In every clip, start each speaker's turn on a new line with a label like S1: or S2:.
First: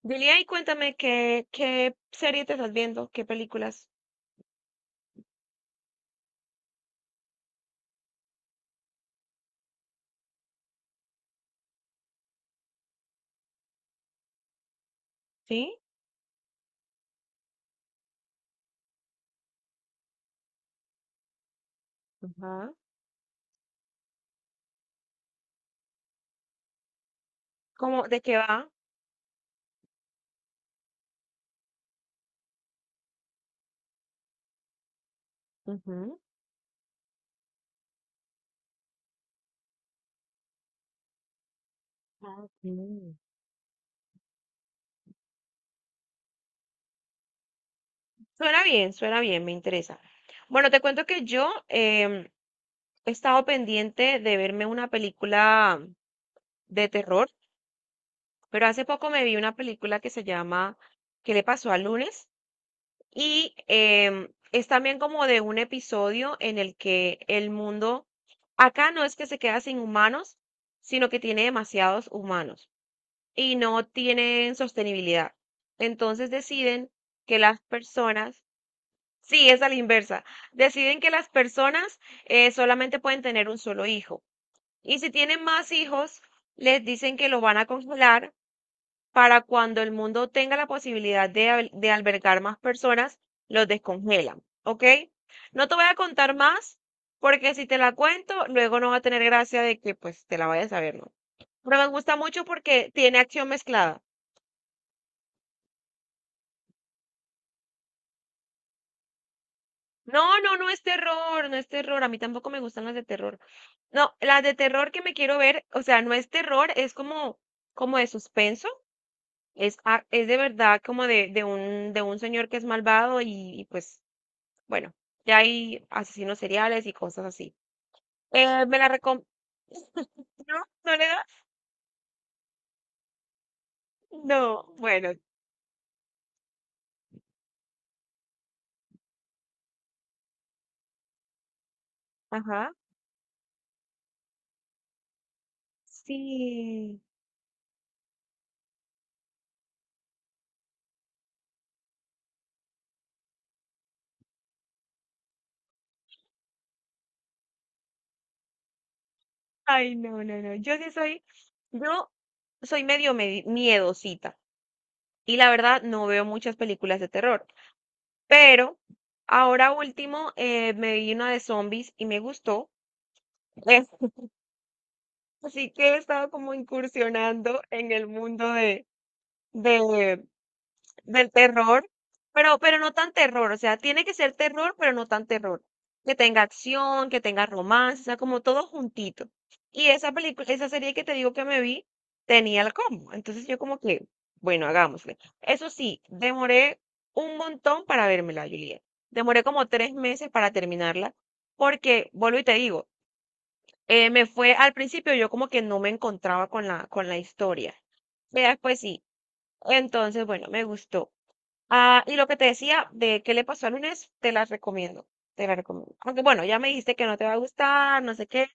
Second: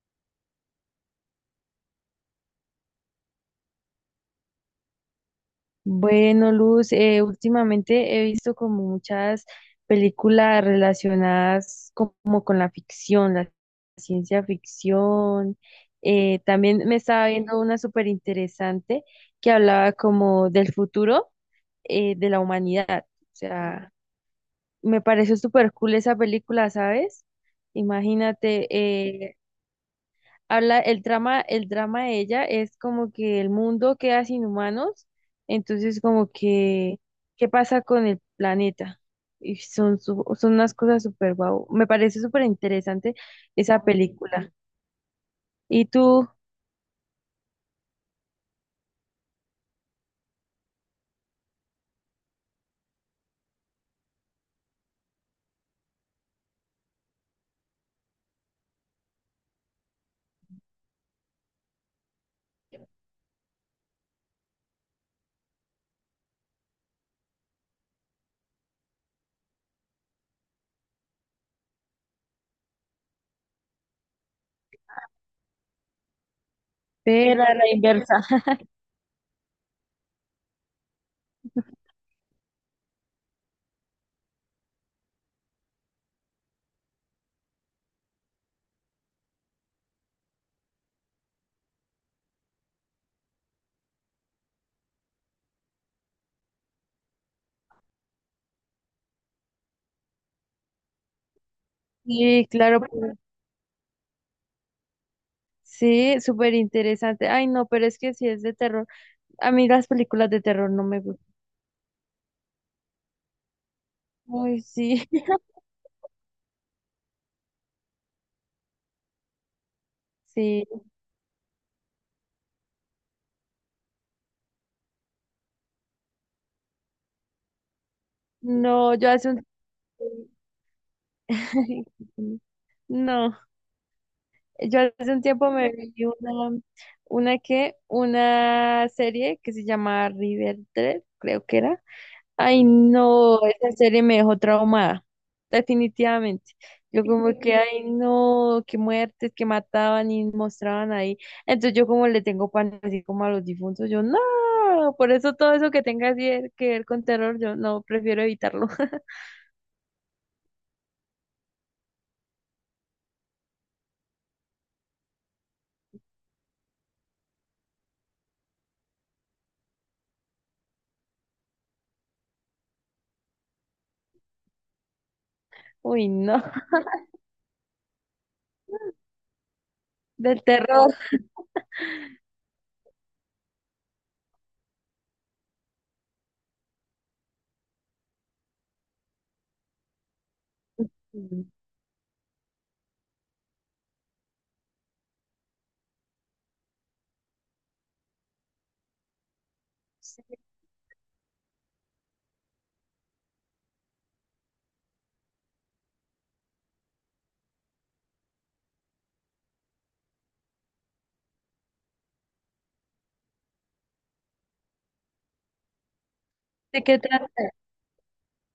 S1: Julia, y cuéntame qué serie te estás viendo, qué películas.
S2: Bueno, Luz, últimamente he visto como muchas películas relacionadas como con la ficción, la ciencia ficción.
S1: ¿Sí?
S2: También me estaba viendo una súper interesante que hablaba como del futuro de la
S1: Ajá.
S2: humanidad. O sea, me pareció súper cool esa película, ¿sabes?
S1: ¿Cómo, de qué
S2: Imagínate.
S1: va?
S2: El trama, el drama de ella es como que el mundo queda sin humanos, entonces
S1: Ujú.
S2: como que, ¿qué pasa con el planeta? Y son, son unas cosas súper guau. Me parece
S1: Ah,
S2: súper
S1: ok.
S2: interesante esa película. Y tú,
S1: Suena bien, me interesa. Bueno, te cuento que yo he estado pendiente de verme una película de terror, pero hace poco me vi una película que se llama ¿Qué le pasó al lunes? Y es también como de un episodio en el que el mundo, acá no es que se queda sin humanos, sino que tiene demasiados humanos y no tienen sostenibilidad. Entonces deciden
S2: ve,
S1: que
S2: era la
S1: las
S2: la inversa.
S1: personas, sí, es a la inversa, deciden que las personas solamente pueden tener un solo hijo. Y si tienen más hijos, les dicen que lo van a congelar para cuando el mundo tenga la posibilidad de, de albergar más personas, los descongelan, ¿ok? No te voy a contar más, porque si te la cuento, luego no va a tener gracia de que pues te la vayas a ver, ¿no? Pero me gusta mucho
S2: Sí, claro,
S1: porque
S2: pues,
S1: tiene acción mezclada.
S2: sí, súper interesante. Ay, no, pero es que si es de terror, a mí las películas
S1: No,
S2: de
S1: no, no
S2: terror
S1: es
S2: no me gustan.
S1: terror, no es terror. A mí tampoco me gustan las de terror. No, las de
S2: Ay,
S1: terror que
S2: sí,
S1: me quiero ver, o sea, no es terror, es como, como de suspenso. Es, es de
S2: sí.
S1: verdad como de un señor que es malvado y pues bueno, ya hay asesinos seriales y cosas así. ¿Me la
S2: No, yo
S1: recom...
S2: hace un...
S1: ¿No? ¿No le das?
S2: No.
S1: No,
S2: Yo hace
S1: bueno,
S2: un tiempo me vi una, una serie que se llama Riverdale, creo que era. Ay,
S1: ajá.
S2: no, esa serie me dejó traumada, definitivamente.
S1: Sí.
S2: Yo como que, ay, no, qué muertes que mataban y mostraban ahí. Entonces yo como le tengo pan así como a los difuntos, yo no, por eso todo eso que tenga que ver con terror, yo no, prefiero evitarlo.
S1: Ay, no, no, no. Yo sí soy, yo soy miedosita y la verdad no veo muchas películas de terror, pero ahora último me vi una de zombies y me gustó. Eh, así que he
S2: Uy,
S1: estado
S2: no,
S1: como incursionando en el mundo de, de,
S2: del terror.
S1: del terror, pero no tan terror, o sea, tiene que ser terror, pero no tan terror. Que tenga acción, que tenga romance, o sea, como todo juntito. Y esa película, esa serie que te digo que me vi, tenía el combo. Entonces yo como que, bueno, hagámosle. Eso sí, demoré un montón para vérmela, Juliet. Demoré como 3 meses
S2: ¿De
S1: para terminarla, porque, vuelvo y te digo, me fue al principio yo como que no me encontraba con la historia. Ya después sí. Entonces, bueno, me gustó. Ah, y lo que te decía de qué le pasó al lunes, te la recomiendo, te la recomiendo. Aunque bueno, ya me dijiste
S2: qué
S1: que no te
S2: trata?
S1: va a gustar, no sé qué.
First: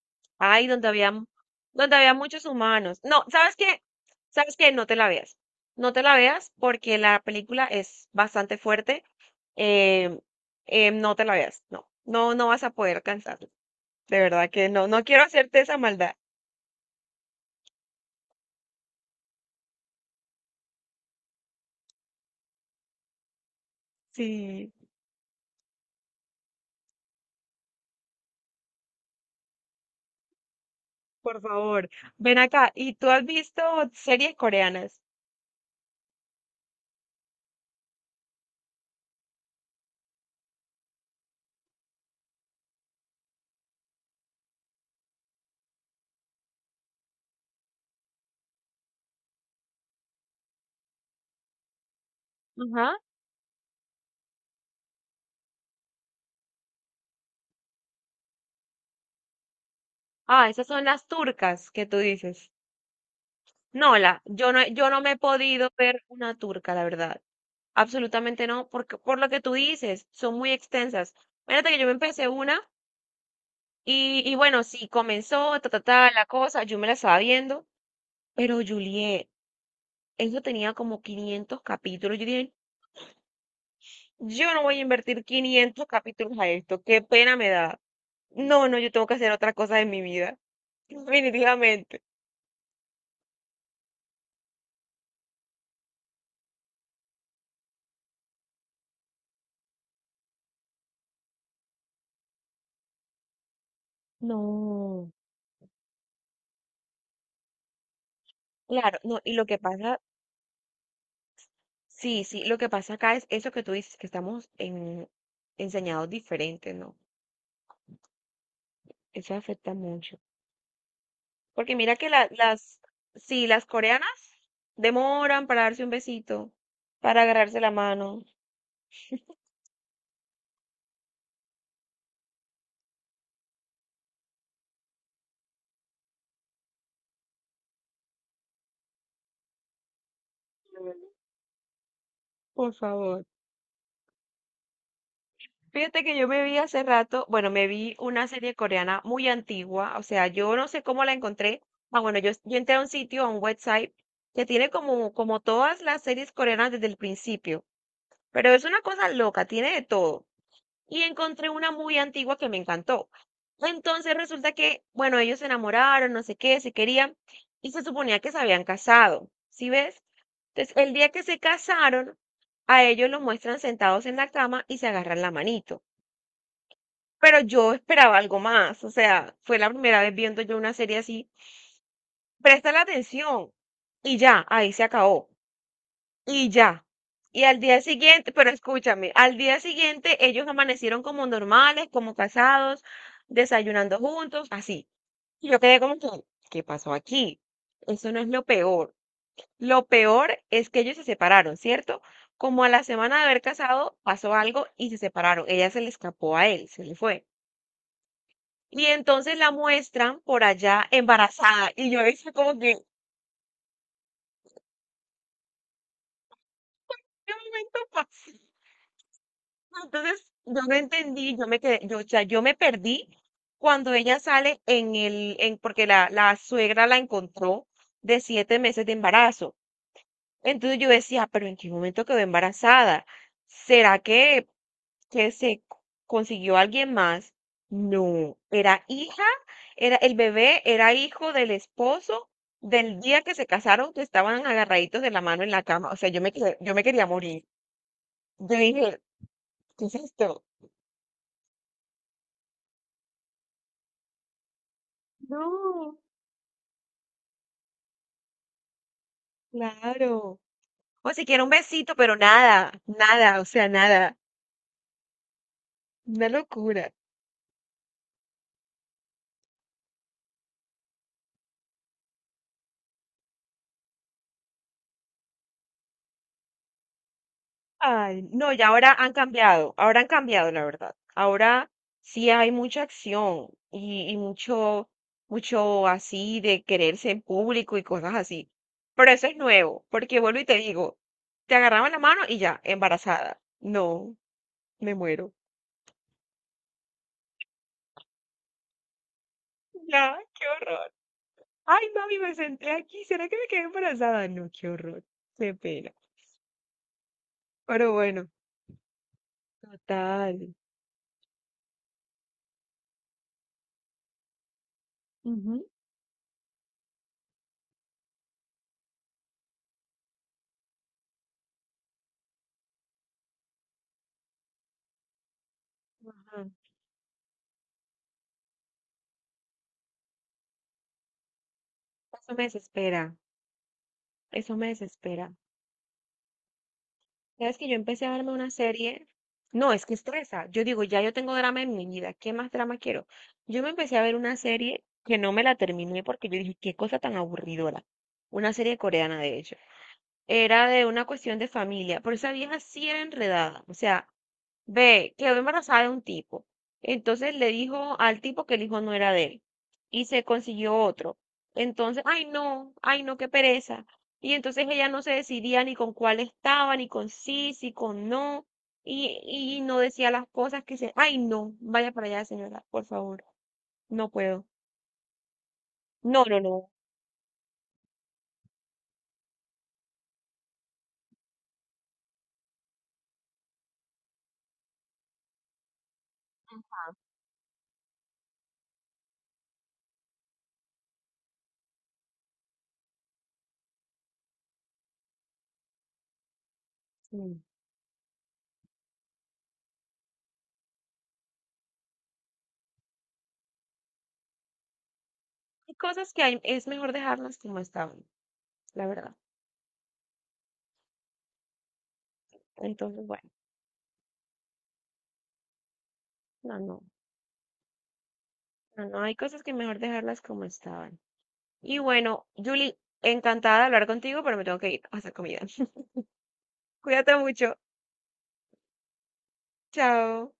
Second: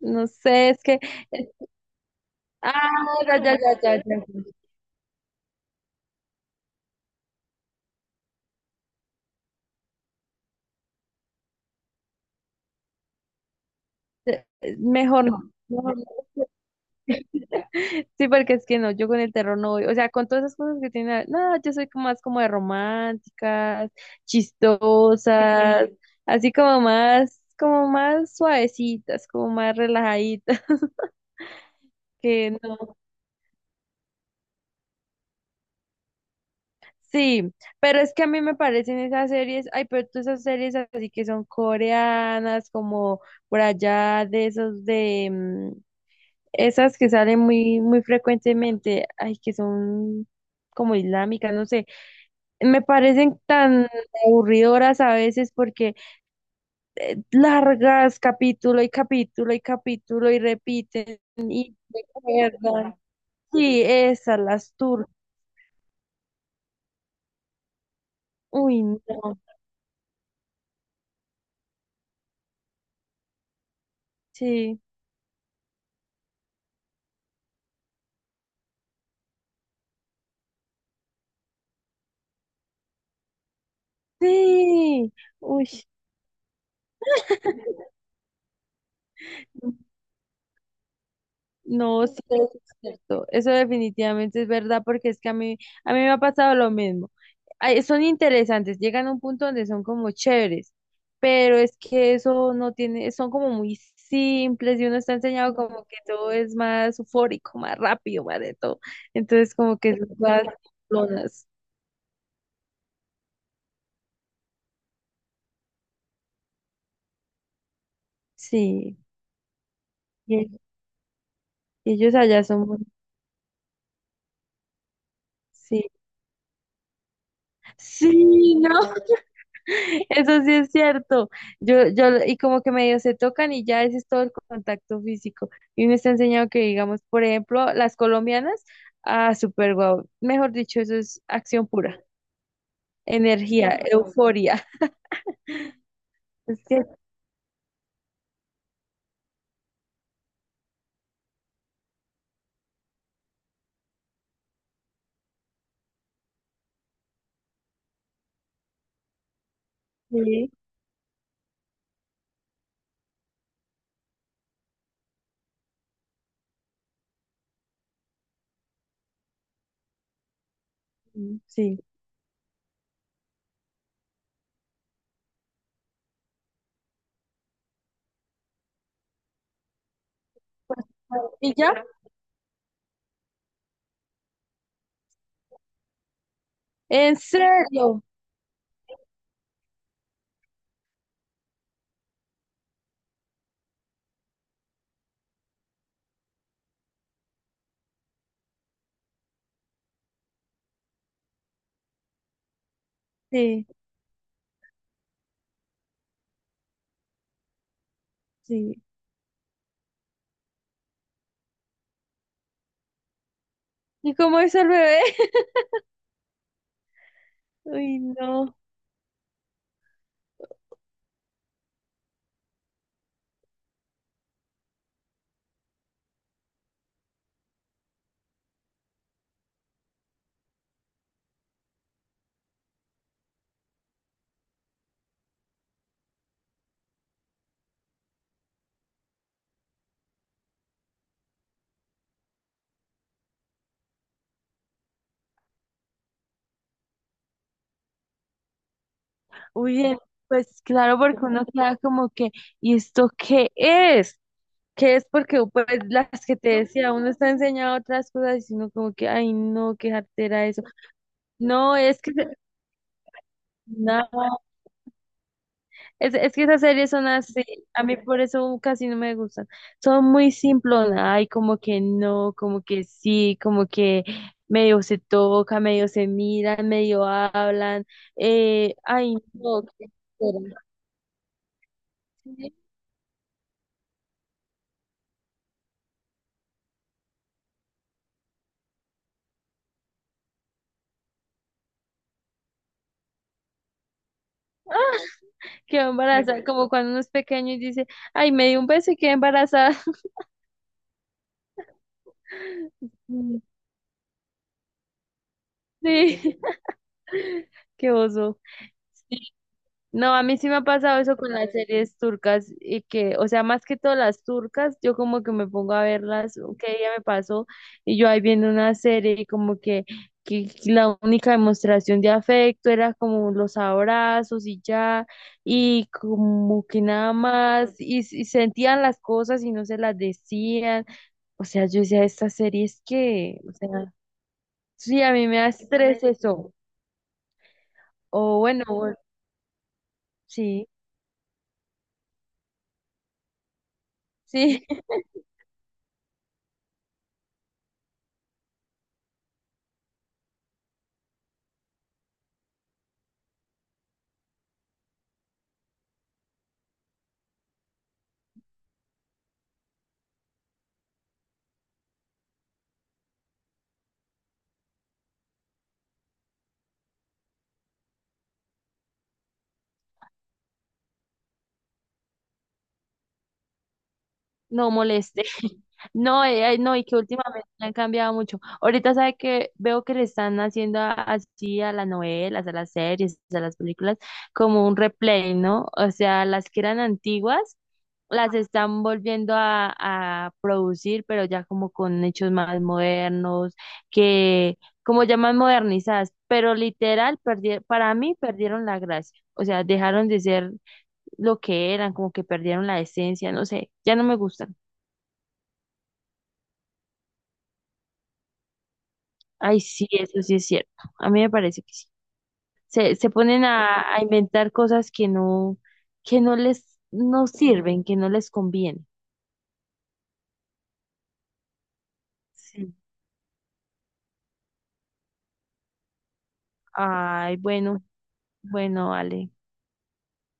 S2: No
S1: Ay,
S2: sé, es
S1: donde
S2: que.
S1: había,
S2: Eh,
S1: donde había muchos
S2: Ah,
S1: humanos. No,
S2: ya, ya,
S1: ¿sabes
S2: ya,
S1: qué?
S2: ya, ya, ya.
S1: ¿Sabes qué? No te la veas. No te la veas porque la película es bastante fuerte. em, no te la veas. No, no, no vas a poder alcanzarla. De verdad que no, no quiero
S2: Mejor no,
S1: hacerte esa
S2: mejor no.
S1: maldad.
S2: Sí, porque es que no, yo con el terror no voy. O sea, con todas esas cosas que tiene. No, yo soy como más como de románticas,
S1: Sí,
S2: chistosas, así como más suavecitas, como más relajaditas.
S1: por favor. Ven
S2: Que
S1: acá. ¿Y
S2: no.
S1: tú has visto series coreanas?
S2: Sí, pero es que a mí me parecen esas series. Ay, pero todas esas series así que son coreanas, como por allá de esos de. Mm, esas que salen muy, muy frecuentemente, ay, que son como islámicas, no sé, me
S1: Ajá.
S2: parecen tan aburridoras a veces porque largas capítulo y capítulo y capítulo y
S1: Ah, esas son las
S2: repiten
S1: turcas
S2: y
S1: que tú dices.
S2: recuerdan. Sí,
S1: No, la,
S2: esas,
S1: yo no,
S2: las
S1: yo no
S2: turcas.
S1: me he podido ver una turca, la verdad. Absolutamente no,
S2: Uy,
S1: porque
S2: no.
S1: por lo que tú dices, son muy extensas. Fíjate que yo me empecé una y bueno,
S2: Sí.
S1: sí, comenzó ta, ta, ta, la cosa, yo me la estaba viendo, pero Juliet, eso tenía como 500 capítulos. Yo dije, yo no voy a
S2: Sí.
S1: invertir 500
S2: Uy.
S1: capítulos a esto, qué pena me da. No, no, yo tengo que hacer otra cosa en mi vida, definitivamente.
S2: No, sí, eso es cierto. Eso definitivamente es verdad porque es que a mí me ha pasado lo mismo. Ay, son interesantes, llegan a un punto donde son como chéveres, pero es que eso no tiene, son como muy simples y uno
S1: No,
S2: está enseñado como que todo es más eufórico, más rápido, más de todo.
S1: claro, no, y lo
S2: Entonces
S1: que
S2: como que
S1: pasa
S2: son todas simplonas.
S1: sí, sí, lo que pasa acá es eso que tú dices, que estamos en, enseñados diferentes, ¿no?
S2: Sí,
S1: Eso afecta mucho.
S2: y,
S1: Porque
S2: y
S1: mira que
S2: ellos
S1: la-
S2: allá son muy...
S1: las, sí, las coreanas demoran para darse
S2: Sí,
S1: un besito, para agarrarse la mano.
S2: sí, no. Eso sí es cierto. Y como que medio se tocan y ya ese es todo el contacto físico. Y me está enseñando que, digamos, por ejemplo, las colombianas, ah, súper guau. Mejor dicho, eso es acción pura,
S1: Por favor.
S2: energía, euforia.
S1: Fíjate que yo me vi
S2: Es
S1: hace
S2: que
S1: rato, bueno, me vi una serie coreana muy antigua, o sea, yo no sé cómo la encontré. Ah, bueno, yo entré a un sitio, a un website, que tiene como, como todas las series coreanas desde el principio, pero es una cosa loca, tiene de todo.
S2: sí,
S1: Y encontré una muy antigua que me encantó. Entonces resulta que, bueno, ellos se enamoraron, no sé qué, se querían y se suponía que se habían casado, ¿sí ves? Entonces, el día que se
S2: sí.
S1: casaron, a ellos los muestran sentados en la cama y se agarran la manito. Pero yo esperaba algo más, o sea, fue la primera vez viendo yo una serie así.
S2: ¿Y ya?
S1: Presta la atención y ya, ahí se acabó. Y ya.
S2: ¿En
S1: Y al día
S2: serio?
S1: siguiente, pero escúchame, al día siguiente ellos amanecieron como normales, como casados, desayunando juntos, así. Y yo quedé como que, ¿qué pasó aquí? Eso no es lo peor. Lo peor es que ellos se separaron, ¿cierto? Como a la semana de haber
S2: Sí,
S1: casado, pasó algo y se separaron. Ella se le escapó a él, se le fue.
S2: sí.
S1: Y entonces la muestran por allá embarazada. Y yo decía como que,
S2: ¿Y cómo es el bebé?
S1: ¿qué momento
S2: Uy,
S1: pasó?
S2: no.
S1: Entonces, yo no entendí, yo me quedé, yo, o sea, yo me perdí cuando ella sale en el, en, porque la suegra la encontró de 7 meses de embarazo. Entonces yo decía, pero ¿en qué momento quedó embarazada? ¿Será que, que se co- consiguió alguien más? No, era hija, era, el bebé era hijo del esposo del día que se casaron, que estaban agarraditos de la mano en la cama. O sea, yo me, yo me quería morir. Yo dije,
S2: Uy,
S1: ¿qué es esto?
S2: pues claro, porque uno queda como que, ¿y esto qué es? Que es porque pues
S1: No.
S2: las que te decía, uno está enseñado otras cosas y si uno como que, ay no, qué
S1: Claro.
S2: jartera eso.
S1: O si quiere un
S2: No,
S1: besito,
S2: es que
S1: pero
S2: se-
S1: nada, nada, o sea, nada.
S2: no,
S1: Una
S2: es que esas
S1: locura.
S2: series son así, a mí por eso casi no me gustan. Son muy simplonas, ay como que no, como que sí, como que medio se toca, medio se miran, medio hablan,
S1: Ay, no, y
S2: eh, ay,
S1: ahora han cambiado, la verdad. Ahora sí hay mucha acción y mucho, mucho así de quererse en público y cosas así. Pero eso es nuevo, porque vuelvo y te digo, te agarraban la mano y ya, embarazada. No, me muero.
S2: quedó embarazada, como cuando uno es pequeño y dice, ay, me dio un beso y quedé embarazada.
S1: Ya, qué horror. Ay, mami, me senté aquí, ¿será que me quedé embarazada? No, qué horror. Qué pena.
S2: Sí, qué
S1: Pero bueno.
S2: oso. No, a
S1: Total.
S2: mí sí me ha pasado eso con las series turcas y que, o sea, más que todas las turcas, yo como que me
S1: Ujú.
S2: pongo a verlas, que ella me pasó y yo ahí viendo una serie y como que la única demostración de afecto era como los abrazos y ya, y
S1: Ajá.
S2: como que nada más, y sentían las cosas y no se las decían, o sea, yo decía, esta
S1: Eso me
S2: serie es
S1: desespera,
S2: que, o sea,
S1: eso me
S2: sí, a mí
S1: desespera.
S2: me da estrés eso,
S1: Sabes que yo empecé a verme
S2: o
S1: una
S2: bueno, o-
S1: serie, no, es que estresa. Yo
S2: sí,
S1: digo, ya yo tengo drama en mi vida, ¿qué más drama quiero? Yo me empecé a ver una
S2: sí.
S1: serie que no me la terminé porque yo dije, qué cosa tan aburridora. Una serie coreana, de hecho. Era de una cuestión de familia, pero esa vieja sí era enredada. O sea, ve, quedó embarazada de un tipo. Entonces le dijo al tipo que el hijo no era de él y se consiguió otro. Entonces, ay no, qué pereza. Y entonces ella no se decidía ni con cuál estaba, ni con sí, sí con no, y no decía las cosas que se, ay no, vaya para allá, señora, por favor, no puedo.
S2: No moleste.
S1: No,
S2: No,
S1: no, no.
S2: no, y que últimamente han cambiado mucho. Ahorita sabe que veo que le están haciendo así a las novelas, a las series, a las películas, como un replay, ¿no? O sea, las que eran antiguas, las están volviendo a producir, pero ya como con hechos más modernos, que como ya más modernizadas, pero literal,
S1: Mm.
S2: para mí perdieron la gracia. O sea, dejaron de ser lo que eran, como que perdieron la esencia, no sé, ya no me gustan.
S1: Hay cosas que hay, es mejor dejarlas como estaban, la verdad.
S2: Ay, sí, eso sí es cierto. A mí me parece que sí.
S1: Entonces,
S2: Se
S1: bueno,
S2: ponen a inventar cosas que no
S1: no,
S2: les,
S1: no,
S2: no sirven, que no les conviene.
S1: no, no, hay cosas que mejor dejarlas como estaban. Y bueno,
S2: Sí.
S1: Julie, encantada de hablar contigo, pero me tengo que ir a hacer comida. Cuídate
S2: Ay,
S1: mucho.
S2: bueno, bueno, Ale.
S1: Chao.